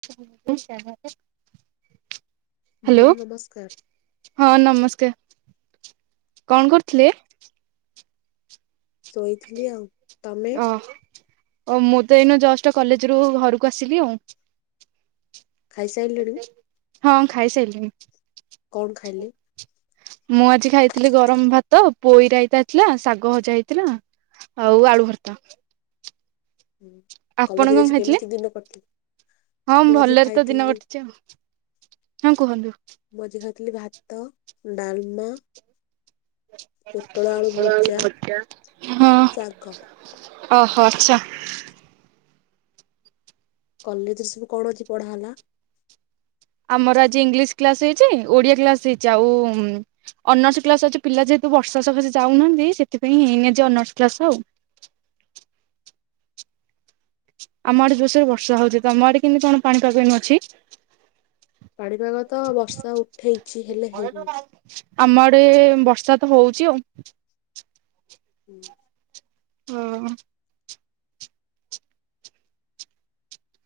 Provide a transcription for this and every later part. [unintelligible] ଭଉଣୀ ନମସ୍କାର। ହଁ ନମସ୍କାର କଣ କରୁଥିଲେ? ଶୋଇଥିଲି ଆଉ ତମେ? ହଁ ଓ ମୁଁ ତ ଏଇନ ଜଷ୍ଟ୍ କଲେଜ ରୁ ଘରକୁ ଆସିଲି ଆଉ ଖାଇସାରିଲଣି ହଁ ଖାଇ ସାରିଲିଣି କଣ ଖାଇଲେ? ମୁଁ ଆଜି ଖାଇଥିଲି ଗରମ ଭାତ ପୋଇରାଇତା ଥିଲା ଶାଗ ଭଜା ହେଇଥିଲା ଆଉ ଆଳୁ ଭର୍ତା ହୁଁ। ଆପଣ କଲେଜରେ କଣ ଆଜି ଖାଇଥିଲେ କେମିତି ଦିନ କଟିଲା? ହଁ ମୁଁ ମୁ ଆଜି ଭଲରେ ତ ଦିନ ଖାଇଥିଲି କଟିଛି ଆଉ ହଁ କୁହନ୍ତୁ। ମୁଁ ଆଜି ଖାଇଥିଲି ଭାତ ଡାଲମା ପୋଟଳ ଆଳୁ ଭଜା ଶାଗ ହଁ ଓହୋ ଆଚ୍ଛା କଲେଜ ରେ ସବୁ କଣ ଆଜି ପଢା ହେଲା? ଆମର ଆଜି ଇଂଲିଶ୍ କ୍ଲାସ ହେଇଛି ଓଡିଆ କ୍ଲାସ ହେଇଛି ଆଉ ଅନର୍ସ କ୍ଲାସ ଅଛି ପିଲା ଯେହେତୁ ବର୍ଷା ସକାଶେ ଯାଉନାହାନ୍ତି ସେଥିପାଇଁ ହେଇନି ଆଜି ଅନର୍ସ କ୍ଲାସ ଆଉ ଆମ ଆଡେ ଯୋର ସେ ବର୍ଷା ହଉଛି ତମ ଆଡେ କେମତି କଣ ପାଣି ପାାଗ ଅଛି? ପାଣିପାଗ ତ ବର୍ଷା ଉଠେଇଛି ହେଲେ ହେଇନି। ଆମଡେ ବର୍ଷା ତ ହଉଚି ଆଉ ହୁଁ। ହଁ।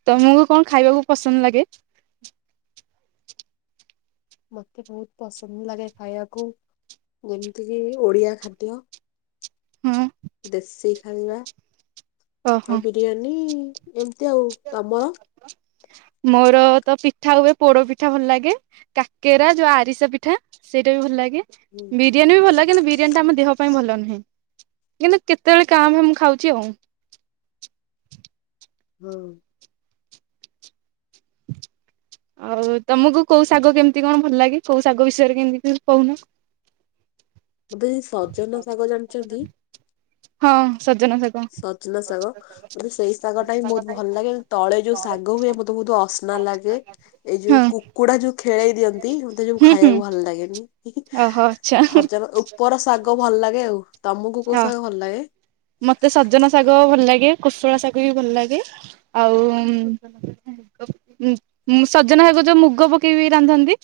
ତମକୁ କଣ ଖାଇବାକୁ ପସନ୍ଦ ଲାଗେ? ମୋତେ ବହୁତ ପସନ୍ଦ ଲାଗେ ଖାଇବାକୁ ଯେମିତିକି ଓଡ଼ିଆ ଖାଦ୍ୟ ହଁ। ଦେଶୀ ଖାଇବା ଓହୋ ଆଉ ବିରିୟାନୀ ଏମିତି ଆଉ ତମର ମୋର ତ ପିଠା ହୁଏ ପୋଡ ପିଠା ଭଲ ଲାଗେ କାକେରା ଯୋଉ ଆରିସା ପିଠା ସେଇଟା ବି ଭଲ ଲାଗେ ହୁଁ। ବିରିୟାନୀ ବି ଭଲ ଲାଗେ ବି ବିରିୟାନୀ ଟା ଆମ ଦେହ ପାଇଁ ଭଲ ନୁହେଁ କିନ୍ତୁ କେତେବେଳେ କାଆଁଭାଁ ମୁଁ ଖାଉଛି ଆଉ ହୁଁ। ଆଉ ତମକୁ କୋଉ ଶାଗ କେମିତି କଣ ଭଲ ଲାଗେ କୋଉ ଶାଗ ବିଷୟରେ କେମିତି କହୁନ? ମତେ କହୁଚି ସଜନ ଶାଗ ଜାଣିଛନ୍ତି ହଁ ସଜନ ଶା ସଚନା ସାାଗ ମତେ ସେଇ ଶାଗ ଟା ହିଁ ବହୁତ ଭଲ ଲାଗେ ତଳେ ଯୋଉ ଶାଗ ହୁଏ ମତେ ବହୁତ ଅସନା ଲାଗେ ଏଇ ହଁ ଯୋଉ କୁକୁଡା ଯୋଉ ଖେଳେଇ ଦିଅନ୍ତି ମତେ ଯୋ ହୁଁ ହୁଁ ଖାଇବାକୁ ଭଲ ଲାଗେନି ଓହୋ ଆଚ୍ଛା। ହ ଉପର ଶାଗ ଭଲ ଲାଗେ ଆଉ ତମକୁ କୋଉ ହଁ ଶାଗ ଭଲ ଲାଗେ? ମତେ ସଜନା ଶାଗ ଭଲ ଲାଗେ କୁଶଳ ଶାଗ ବି ଭଲ ଲାଗେ ଆଉ ସଜନା ଶାଗ ଯୋଉ ମୁଗ ପକେଇକି ରାନ୍ଧନ୍ତି।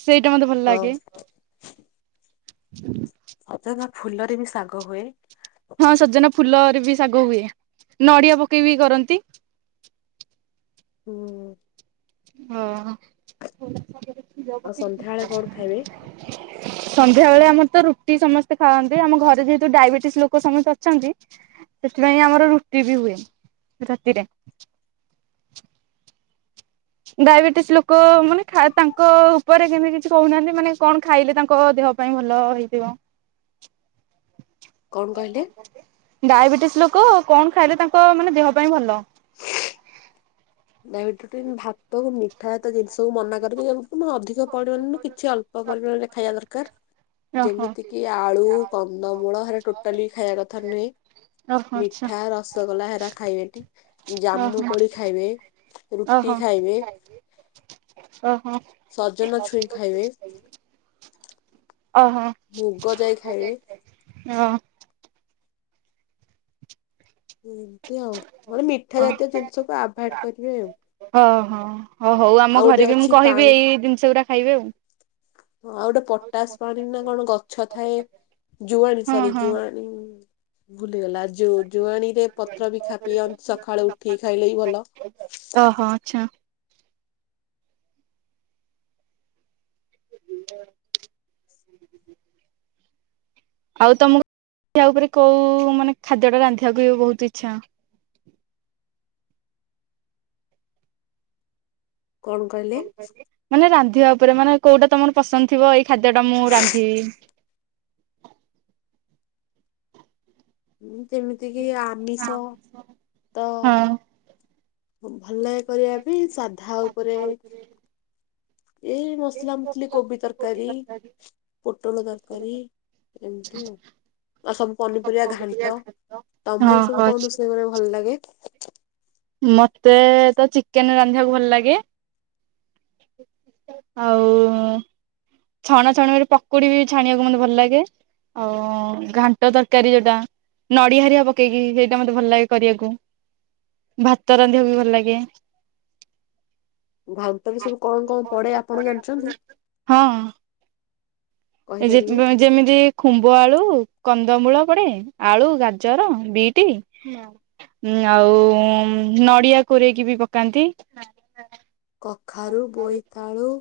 ସେଇଟା ମତେ ଭଲ ଲାଗେ ହଁ। ସଜନା ଫୁଲରେ ବି ଶାଗ ହୁଏ। ହଁ ସଜନା ଫୁଲରେ ବି ଶାଗ ହୁଏ ନଡିଆ ପକେଇ ବିି କରନ୍ତି। ହୁଁ ହଁ [unintelligible] ଆଉ ସନ୍ଧ୍ୟାବେଳେ କଣ ଖାଇବେ? ସନ୍ଧ୍ୟା ବେଳେ ଆମର ତ ରୁଟି ସମସ୍ତେ ଖାଆନ୍ତି ଆମ ଘରେ ଯେହେତୁ ଡାଇବେଟିସ ଲୋକ ସମସ୍ତେ ଅଛନ୍ତି ସେଥିପାଇଁ ଆମର ରୁଟି ବି ହୁଏ ରାତିରେ। ଡାଇବେଟିସ ଲୋକ ମାନେ ତାଙ୍କ ଉପରେ କେମିତି କିଛି କହୁନାହାନ୍ତି ମାନେ କଣ ଖାଇଲେ ତାଙ୍କ ଦେହ ପାଇଁ ଭଲ ହେଇଥିବ। କଣ କହିଲେ? ଡାଇବେଟିସ୍ ଲୋକ କଣ ଖାଇଲେ ତାଙ୍କ ମାନେ ଦେହ ପାଇଁ ଭଲ? ହଁ ଡାଇବେଟଟିନ ଭାତ ମିଠା ଜାତ ଜିନିଷ କୁ ମନା କରିକି ଅଧିକ ପଡିବନି କିଛି ଅଳ୍ପ ପରିମାଣ ରେ ଖାଇବା ଦରକାର ଓହୋ ଯେମିତି କିି ଆଳୁ କନ୍ଦମୂଳ ହେରା ଟୋଟାଲି ଖାଇବା କଥା ନୁହେଁ। ଓହୋ ଆଚ୍ଛା ମିଠା ରସଗୋ ଲା ହେରା ଖାଇବେତୀ ଜାମୁ ଓହୋ କୋଳି ଖାଇବେ। ରୁଟି ଓହୋ ଖାଇବେ ଓହୋ ସଜନ ଛୁଇଁ ଖାଇବେ। ଓହୋ ମୁଗ ଯାଇ ଖାଇବେ। ହ ଏମତି ଆଉ, ମଣେ ମିଠା ଜାତୀୟ ଜିନିଷକୁ ଆଭଏଡ କରିବେ ଆଉ। ହଁ ହଁ ହଁ ହଉ ଆମ ଆଉ ଗୋଟେ ଘରେ ବି ମୁଁ ଅଛି କହିବି ପାଣି ଏଇ ଜିନିଷ ଗୁଡ଼ା ଖାଇଵେ ଆଉ। ଆଉ ଗୋଟେ ପଟାସ ପାଣି ନା କଣ ଗଛ ଥାଏ ଜୁଆଣ ହଁ ସରି ହଁ ଜୁଆଣି। ଭୁଲିଗଲା ଜୁଆଣୀ ରେ ପତ୍ର ବି ଖାପି ସକାଳୁ ଉଠିକି ଖାଇଲେ ବିି ଭଲ। ଓହୋ ଆଚ୍ଛା [inaudible] ଆଉ ତମକୁ ଉପରେ କଉ ମାନେ ଖାଦ୍ୟଟା ରାନ୍ଧିବାକୁ ହବ ବହୁତ ଇଚ୍ଛା। କଣ କହିଲେ? ମାନେ ରାନ୍ଧିବା ଉପରେ ମାନେ କୋଉଟା ତମର ପସନ୍ଦ ଥିବ ଏଇ ଖାଦ୍ୟ ଟା ମୁଁ ରାନ୍ଧିବି। ଯେମିତି କିି ଆମିଷ ତ ହଁ। ଭଲ କରିବା ବି ସାଧା ଉପରେ ଏଇ ମସଲା ମସଲି କୋବି ତରକାରୀ ପୋଟଳ ତରକାରୀ ଏମିତି ଆଉ ଆଉ ସବୁ ପନିପରିବା ଘାଣ୍ଟ। ହଁ ତମକୁ ସବୁ ହଁ କଣ ରୋଷେଇ କରିବା ଭଲ ଲାଗେ? ମତେ ତ ଚିକେନ ରାନ୍ଧିବାକୁ ଭଲ ଲାଗେ ଆଉ ଛଣା ଛଣି ମ ପକୁଡି ବି ଛାଣିବାକୁ ମତେ ଭଲ ଲାଗେ ଆଉ ଘାଣ୍ଟ ତରକାରୀ ଯୋଉଟା ନଡିଆ ହେରିକା ପକେଇକି ସେଇଟା ମତେ ଭଲ ଲାଗେ କରିବାକୁ। ଭାତ ରାନ୍ଧିବା ବି ଭଲ ଲାଗେ। ଭାନ୍ତରେ ସବୁ କଣ କଣ ପଡେ ଆପଣ ଜାଣିଛନ୍ତି? ହଁ କହିପାରିବେ ଏଯେଟ ଯେମିତି ଖୁମ୍ଭ ଆଳୁ କନ୍ଦମୂଳ ପଡେ ଆଳୁ ଗାଜର ବିଟି ଆଉ ଉଁ ନଡିଆ କୋରେଇକି ବି ପକାନ୍ତି। କଖାରୁ ବୋଇତାଳୁ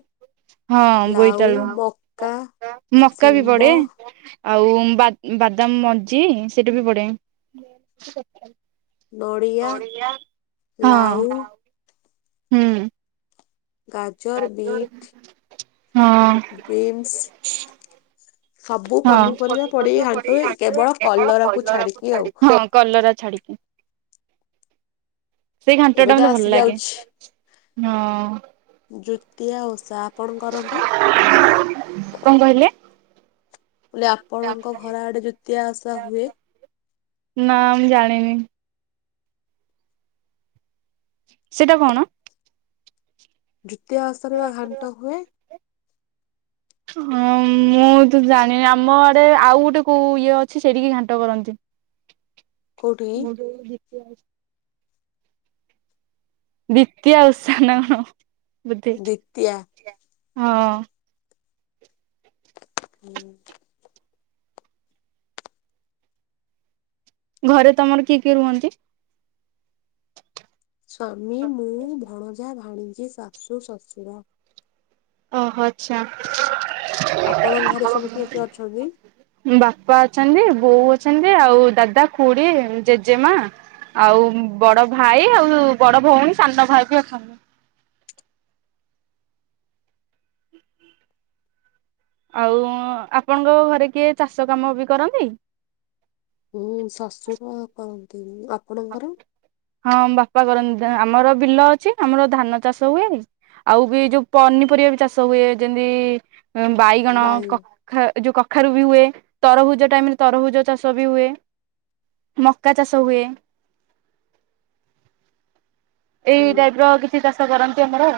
ହଁ ଲାଉ ବୋଇତାଲୁ ମକା ମକା ବି ଶିମ୍ବ ପଡେ। ଆଉ ବା-ବାଦାମ ମଞ୍ଜି ସେଇଟା ବି ପଡେ। ନଡ଼ିଆ ହଁ। ଲାଉ ହୁଁ ଗାଜର ବିଟ୍ ହଁ ବିନ୍ସ ସବୁ ହଁ। ପନିପରିବା ପଡିି ଘାଣ୍ଟୁ ହୁଏ କେବଳ କଲରାକୁୁ ଛାଡିକି ଆଉ। ହଁ କଲରା ଛାଡିକି ସେଇ ଘାଣ୍ଟ ଏବେ ଟା ତ ମତେ ଆସି ଭଲ ଲାଗେ। ଯାଉଛି ହଁ ଜୋତିଆ ଓଷା ଆପଣ କରନ୍ତି କଣ କହିଲେ? ବଲେ ଆପଣଙ୍କ ଘର ଆଡେ ଦିତିଆ ଓସା ହୁଏ? ନା ମୁଁ ଜାଣିନି ସେଇଟା କଣ? ଯୁତିଆ ଓସରେ ବା ଘାଣ୍ଟ ହୁଏ। ହଁ ମୁଁ ତ ଜାଣିନି ଆମ ଆଡେ ଆଉ ଗୋଟେ କୋଉ ଇଏ ଅଛି ସେଇଠିକି ଘାଣ୍ଟ କରନ୍ତି। କୋଉଠି ମୁଗ ତିହାସ [unintelligible] ଦିତୀୟ ଓଉ ନା କଣ ବଧେ ଦିତିଆ। ହଁ। ହୁଁ। ଘରେ ତମର କିଏ କିଏ ରୁହନ୍ତି? ସ୍ୱାମୀ ମୁଁ ଭଣଜା ଭାଣଜି ଶାଶୁ ଶଶୁର। ଓହୋ ଆଚ୍ଛା। ଆପଣଙ୍କ ଘରେ ସବୁ କିଏ କିଏ ଅଛନ୍ତି? ବାପା ଅଛନ୍ତି ବୋଉ ଅଛନ୍ତି ଆଉ ଦାଦା ଖୁଡି ଜେଜେମା ଆଉ ବଡ ଭାଇ ଆଉ ବଡ ଭଉଣୀ ସାନ ଭାଇ ବି ଅଛନ୍ତି। ଆଉ ଆପଣଙ୍କ ଘରେ କିଏ ଚାଷ କାମ ବି କରନ୍ତି? ହୁଁ ଶାଶୁର କରନ୍ତି ଆପଣଙ୍କର ହଁ ବାପା କରନ୍ତି, ଆମର ବିଲ ଅଛି ଆମର ଧାନ ଚାଷ ହୁଏ। ଆଉ ବି ଯୋଉ ପନିପରିବା ବି ଚାଷ ହୁଏ। ଯେମିତି ବାଇଗଣ ବାଇ କ ଖା ଯୋଉ କଖାରୁ ବି ହୁଏ ତରଭୁଜ ଟାଇମରେ ତରଭୁଜ ଚାଷ ବି ହୁଏ। ମକା ଚାଷ ହୁଏ, ଏଇ ହୁଁ। ଟାଇପ ର କିଛି ଚାଷ କରନ୍ତି ଆମର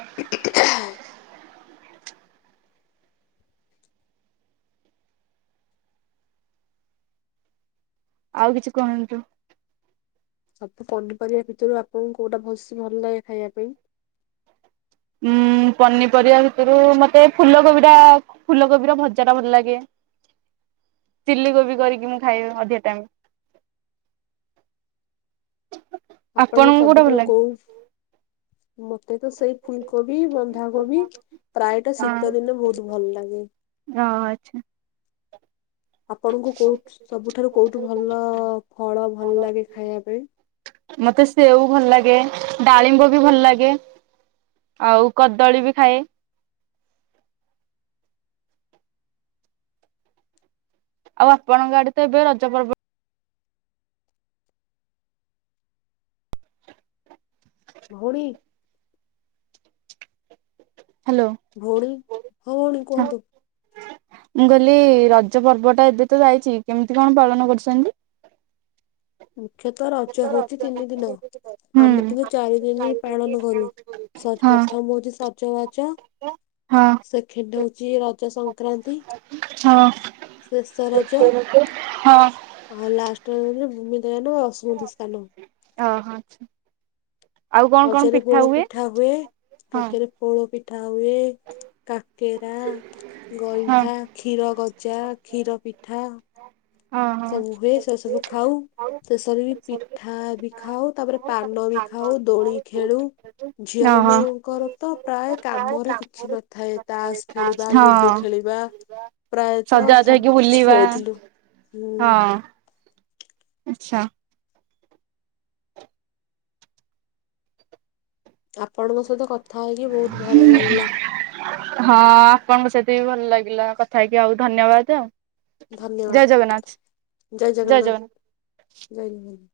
ଆଉ କିଛି କୁହନ୍ତୁ। ସବୁ ପନିପରିବା ଭିତରୁ ଆପଣଙ୍କୁ କୋଉଟା ଭଲସେ ଭଲ ଲାଗେ ଖାଇବା ପାଇଁ? ଉଁ ପନିପରିବା ଭିତରୁ ମତେ ଫୁଲକୋବି ଟା ଫୁଲକୋବି ର ଭଜା ଟା ଭଲ ଲାଗେ। ଚିଲି କୋବି କରିକି ମୁଁ ଖାଏ ଅଧିକ ଟାଇମ। ଆପଣଙ୍କୁ କୋଉଟା ଭଲ ସବୁଠାରୁ ଲାଗେ? କଉ ମତେ ତ ସେଇ ଫୁଲକୋବି ବନ୍ଧାକୋବି ପ୍ରାୟଟା ଶୀତ ଦିନେ ବହୁତ ଭଲ ଲାଗେ। ଆ ଆଚ୍ଛା। ଆପଣଙ୍କୁ କୋଉଠୁ ସବୁଠାରୁ କୋଉଠୁ ଭଲ ଫଳ ଭଲ ଲାଗେ ଖାଇବା ପାଇଁ? ମତେ ସେଓ ଭଲ ଲାଗେ, ଡାଳିମ୍ବ ବି ଭଲ ଲାଗେ। ଆଉ କଦଳୀ ବି ଖାଏ। ଆଉ ଆପଣଙ୍କ ଆଡେ ତ ଏବେ ରଜ ପର୍ବ ଭଉଣୀ ହ୍ୟାଲୋ। ଭଉଣୀ ହଁ ଭଉଣୀ କୁହନ୍ତୁ। ମୁଁ କହିଲି ରଜ ପର୍ବ ଟା ଏବେ ତ ଯାଇଛି କେମିତି କଣ ପାଳନ କରୁଛନ୍ତି? ମୁଖ୍ୟତଃ ରଜ ହଉଛି ତିନି ଦିନ ହୁଁ ଆମେ କିନ୍ତୁ ଚାରି ଦିନି ପାଳନ କରୁ। ସଜ ହଁ ପ୍ରଥମ ହଉଛି ସଜବାଜ। ହଁ ସେକେଣ୍ଡ ହଉଛି ରଜ ସଂକ୍ରାନ୍ତି। ଶେଷ ରଜ ହଁ ହଁ। ଆଉ ଲାଷ୍ଟ [unintelligible] ଭୂମି ଦୟନ ଅ ସ୍ମୃତି ସ୍ଥାନ। ଓ ହୋ ଆଛା। ରଜରେ ପୋଡ ପିଠା ହୁଏ ହଁ ରଜରେ ପୋଡ଼ ପିଠା ହୁଏ, କାକେରା, ହଁ ଗଇଁଠା। କ୍ଷୀର ଗଜା, କ୍ଷୀର ପିଠା ହଁ ହଁ ସବୁ ହୁଏ ସେ ସବୁ ଖାଉ ଶେଷରେ ବି ପିଠା ବି ଖାଉ ତାପରେ ପାନ ବି ଖାଉ ଦୋଳି ଖେଳୁ ଝିଅ ଓହୋ ମାନଙ୍କର ତ ପ୍ରାୟ କାମରେ କିଛି ନ ଥାଏ ତାସ ଖେଳିବା, ଲୁଡୁ ହଁ ଖେଳିବା, ପ୍ରାୟତଃ ସଜାବାଜ ହେଇକି ସବୁ କିଛି ବୁଲିବା ଖେଳିଥିଲୁ। ହୁଁ ହଁ ଆଚ୍ଛା। ଆପଣଙ୍କ ସହିତ କଥା ହେଇକି ବହୁତ ଭଲ ଲାଗିଲା [inaudible] ହଁ ଆପଣଙ୍କ ସହିତ ବି ଭଲ ଲାଗିଲା କଥା ହେକି ଆଉ ଧନ୍ୟବାଦ ଆଉ। ଜୟ ଧନ୍ୟବାଦ ଜଗନ୍ନାଥ ଜୟ ଜଗନ୍ନାଥ ଜୟ ଜଗନ୍ନାଥ।